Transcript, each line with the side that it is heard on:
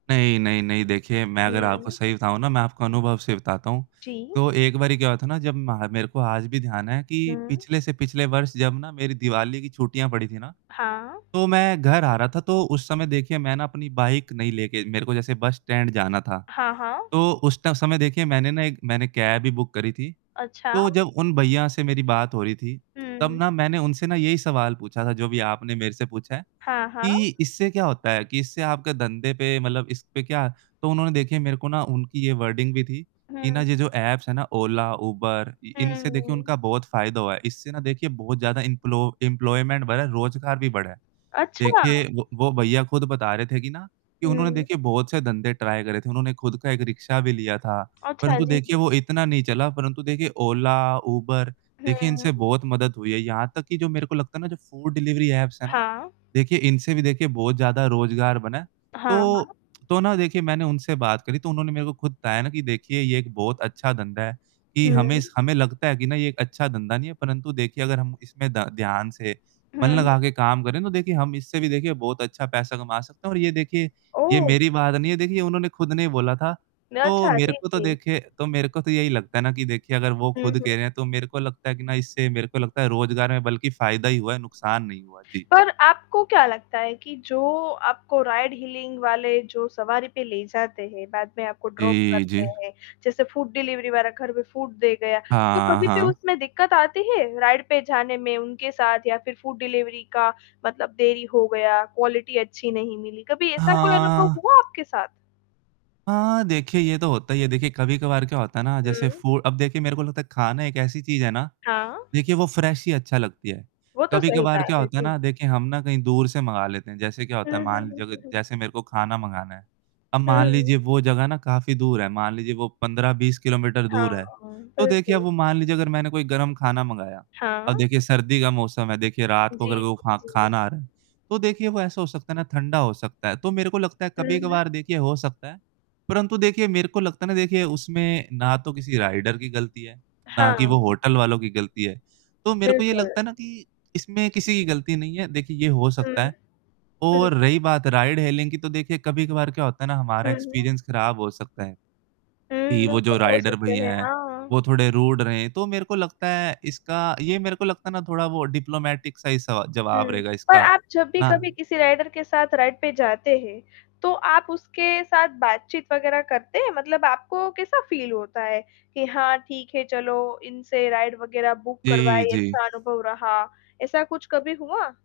right: नहीं, नहीं, नहीं देखिए मैं अगर आपको
left: हुँ।
right: सही बताऊँ ना मैं आपको अनुभव से बताता हूँ।
left: जी।
right: तो एक बारी क्या हुआ था ना जब मह मेरे को आज भी ध्यान है कि
left: हुँ।
right: पिछले से पिछले वर्ष जब ना मेरी दिवाली की छुट्टियाँ पड़ी थी ना।
left: हाँ।
right: तो मैं घर आ रहा था, तो उस समय देखिए मैंने अपनी बाइक नहीं लेके मेरे को जैसे बस स्टैंड जाना था।
left: हाँ, हाँ।
right: तो उस ट समय देखिए मैंने ना एक मैंने कैब भी बुक करी थी।
left: अच्छा।
right: तो जब उन भैया से मेरी बात हो रही थी।
left: हुँ,
right: तब
left: हुँ।
right: ना मैंने उनसे ना यही सवाल पूछा था जो भी आपने मेरे से पूछा है
left: हाँ, हाँ।
right: कि इससे क्या होता है? कि इससे आपके धंधे पे मतलब इस पे क्या तो उन्होंने देखिए मेरे को ना उनकी ये वर्डिंग भी थी। कि ना
left: हुँ।
right: ये जो ऐप्स है ना ओला, यूबर
left: हुँ,
right: इनसे देखिए
left: हुँ।
right: उनका बहुत फ़ायदा हुआ है। इससे ना देखिए बहुत ज़्यादा इन्पलो इंप्लॉयमेंट बढ़ा है, रोज़गार भी बढ़ा है।
left: अच्छा।
right: देखिए वो वो भैया खुद बता रहे थे कि ना कि उन्होंने
left: हुँ।
right: देखिए बहुत से धंधे ट्राई करे थे। उन्होंने खुद का एक रिक्शा भी लिया था,
left: अच्छा,
right: परंतु
left: जी,
right: देखिए
left: जी।
right: वो इतना नहीं चला, परंतु देखिए ओला यूबर देखिए इनसे
left: हुँ।
right: बहुत मदद हुई है। यहाँ तक कि जो मेरे को लगता है ना जो फूड डिलीवरी ऐप्स है ना?
left: हाँ।
right: देखिए इनसे भी देखिए बहुत ज़्यादा रोज़गार बना है।
left: हाँ,
right: तो
left: हाँ।
right: तो ना देखिए मैंने उनसे बात करी तो उन्होंने मेरे को खुद बताया ना कि देखिए ये एक बहुत अच्छा धंधा है कि हमें इस
left: हुँ।
right: हमें लगता है कि ना ये एक अच्छा धंधा नहीं है परंतु देखिए अगर हम इसमें ध ध्यान से मन
left: हुँ, हुँ।
right: लगा के काम करें, तो देखिए हम इससे भी देखिए बहुत अच्छा पैसा कमा सकते हैं और ये देखिए ये
left: ओह!
right: मेरी बात नहीं है देखिए ये उन्होंने खुद ने ही बोला था, तो
left: अच्छा,
right: मेरे
left: जी,
right: को तो
left: जी।
right: देखिए तो मेरे को तो यही लगता है ना कि देखिए अगर वो
left: हुँ,
right: खुद
left: हुँ।
right: कह रहे हैं तो मेरे को लगता है कि ना इससे मेरे को लगता है रोज़गार में बल्कि फ़ायदा ही हुआ है नुकसान नहीं हुआ। जी।
left: पर आपको क्या लगता है कि जो आपको राइड हीलिंग वाले जो सवारी पे ले जाते हैं, बाद में आपको ड्रॉप
right: जी,
left: करते
right: जी।
left: हैं। जैसे फ़ूड डिलीवरी वग़ैरह घर पे फ़ूड दे गया। तो
right: हाँ,
left: कभी भी
right: हाँ।
left: उसमें दिक्कत आती है राइड पे जाने में उनके साथ या फिर फ़ूड डिलीवरी का मतलब देरी हो गया, क्वालिटी अच्छी नहीं मिली। कभी ऐसा कोई अनुभव
right: हाँ।
left: हुआ आपके साथ?
right: हाँ, देखिए ये तो होता है ये देखिए कभी-कभार क्या होता है ना जैसे
left: हुँ।
right: फू अब देखिए मेरे को लगता है खाना एक ऐसी चीज़ है ना,
left: हाँ।
right: देखिए वो फ्रेश ही अच्छा लगती है।
left: वो तो सही
right: कभी-कभार क्या
left: बात है।
right: होता है
left: जी।
right: ना देखिए हम ना कहीं दूर से मँगा लेते हैं। जैसे क्या
left: हुँ,
right: होता है
left: हुँ,
right: मान
left: हुँ,
right: लीजिए
left: हुँ, हुँ।
right: जैसे मेरे को खाना मँगाना है, अब
left: हुँ,
right: मान
left: हुँ।
right: लीजिए वो जगह ना काफ़ी दूर है, मान लीजिए वो 15-20 किलोमीटर
left: हाँ,
right: दूर है। तो देखिए अब
left: बिल्कुल।
right: वो मान लीजिए अगर मैंने कोई गरम खाना मँगाया, अब
left: हाँ।
right: देखिए सर्दी का मौसम है, देखिए रात
left: जी,
right: को अगर वो खा
left: जी। जी।
right: खाना आ रहा है। तो देखिए वो ऐसा हो सकता है ना ठंडा हो सकता है, तो मेरे को लगता है
left: हुँ, हुँ।
right: कभी-कभार देखिए हो सकता है। परंतु देखिए, मेरे को लगता है ना देखिए उसमें ना तो किसी राइडर की गलती है ना कि वो
left: हाँ।
right: होटल वालों की गलती है। तो मेरे को ये
left: बिल्कुल।
right: लगता है ना कि इसमें किसी की गलती नहीं है, देखिए ये हो
left: हुँ।
right: सकता है।
left: हुँ, हुँ।
right: और रही बात राइड हीलिंग की तो देखिए कभी-कभार क्या होता है ना हमारा
left: हुँ, हुँ।
right: एक्सपीरियंस ख़राब हो सकता है।
left: हुँ,
right: कि वो जो
left: बिल्कुल हो
right: राइडर
left: सकते
right: भैया
left: हैं।
right: हैं,
left: हाँ।
right: वो थोड़े रूड रहे तो मेरे को लगता है इसका ये मेरे को लगता है ना थोड़ा वो डिप्लोमैटिक सा ही सवा जवाब
left: हुँ।
right: रहेगा
left: पर
right: इसका,
left: आप जब भी
right: ना
left: कभी किसी राइडर के साथ राइड पे जाते हैं तो आप उसके साथ बातचीत वगैरह करते हैं? मतलब आपको कैसा फील होता है कि हाँ ठीक है चलो इनसे राइड वगैरह बुक
right: जी,
left: करवाइए
right: जी।
left: अच्छा अनुभव रहा। ऐसा कुछ कभी हुआ?